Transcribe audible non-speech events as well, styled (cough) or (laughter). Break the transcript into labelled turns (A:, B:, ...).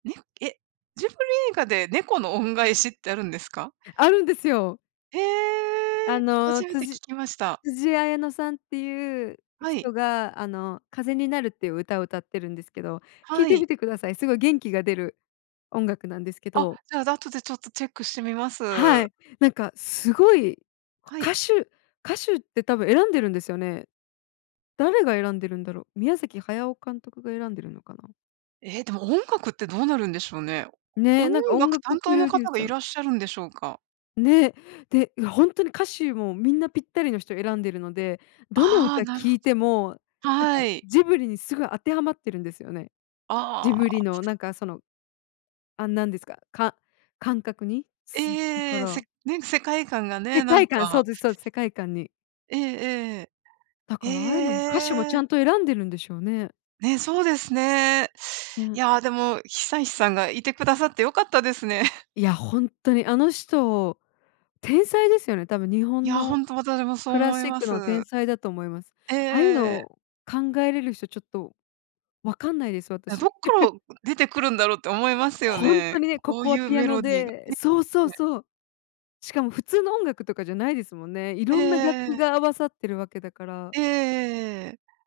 A: ねえ、ジブリ映画で、猫の恩返しってあるんですか？
B: あるんですよ。
A: へ
B: あ
A: え、初
B: の、
A: め
B: つ
A: て
B: じ
A: 聞きました。
B: つじあやのさんっていう
A: はい。
B: 人が、あの、風になるっていう歌を歌ってるんですけど、聞い
A: は
B: て
A: い。
B: みてください。すごい元気が出る音楽なんですけ
A: あ、
B: ど。
A: じゃあ、後でちょっとチェックしてみます。
B: はい。なんか、すごい
A: はい。
B: 歌手歌手って多分選んでるんですよね。誰が選んでるんだろ。宮崎駿監督が選んでるのかな？
A: え、でも音楽ってどうなるんでしょうね。
B: ね、
A: 音
B: なんか音
A: 楽
B: 楽
A: 担
B: プ
A: 当の
B: ロデュー
A: 方が
B: サ
A: い
B: ー
A: らっしゃるんでしょうか？
B: ね。で、いや、ほんとに歌手もみんなぴったりの人を選んでるので、どの
A: ああ、
B: 歌
A: なるほ
B: 聴いても、なんか
A: はい。
B: ジブリにすご当てはまってるんですよね。ジ
A: あ
B: ブリの、
A: あ。
B: なんか、その、あんなんですか、か感覚に、すだか
A: ええ、
B: ら。
A: せね、世界観がね、
B: 世
A: なん
B: 界観、そう
A: か
B: です、そうです、世界観に。
A: ええ
B: だ
A: ええ。
B: から、ああいうのも歌手を
A: へ
B: ちゃ
A: え。
B: んと選んでるんでしょうね。
A: ね、そうですね。い
B: (unintelligible)
A: や、でも、久石さんがいてくださって良かったですね。(chuckles)
B: いや、ほんっとに。あの人、天才ですよね。多分、日
A: い
B: 本
A: や、ほ
B: の
A: んと私もそう
B: クラ
A: 思い
B: シッ
A: ま
B: クの
A: す。
B: 天才だと思います。
A: え
B: ああいうの
A: ええ。
B: を考えれる人ちょっとわかんないです、
A: え、どっ
B: 私。
A: から
B: (chuckles)
A: 出てくるんだろうって思いますよ
B: ほん
A: ね、
B: とにね、こ
A: こう
B: こ
A: い
B: は
A: う
B: ピア
A: メ
B: ノ
A: ロディーが
B: でそうそう
A: ね。
B: そう。しかも普通の音楽とかじゃないですもんね。い
A: え
B: ろんな楽
A: え
B: 器
A: え。
B: が合わさってるわけだから。
A: えええええ。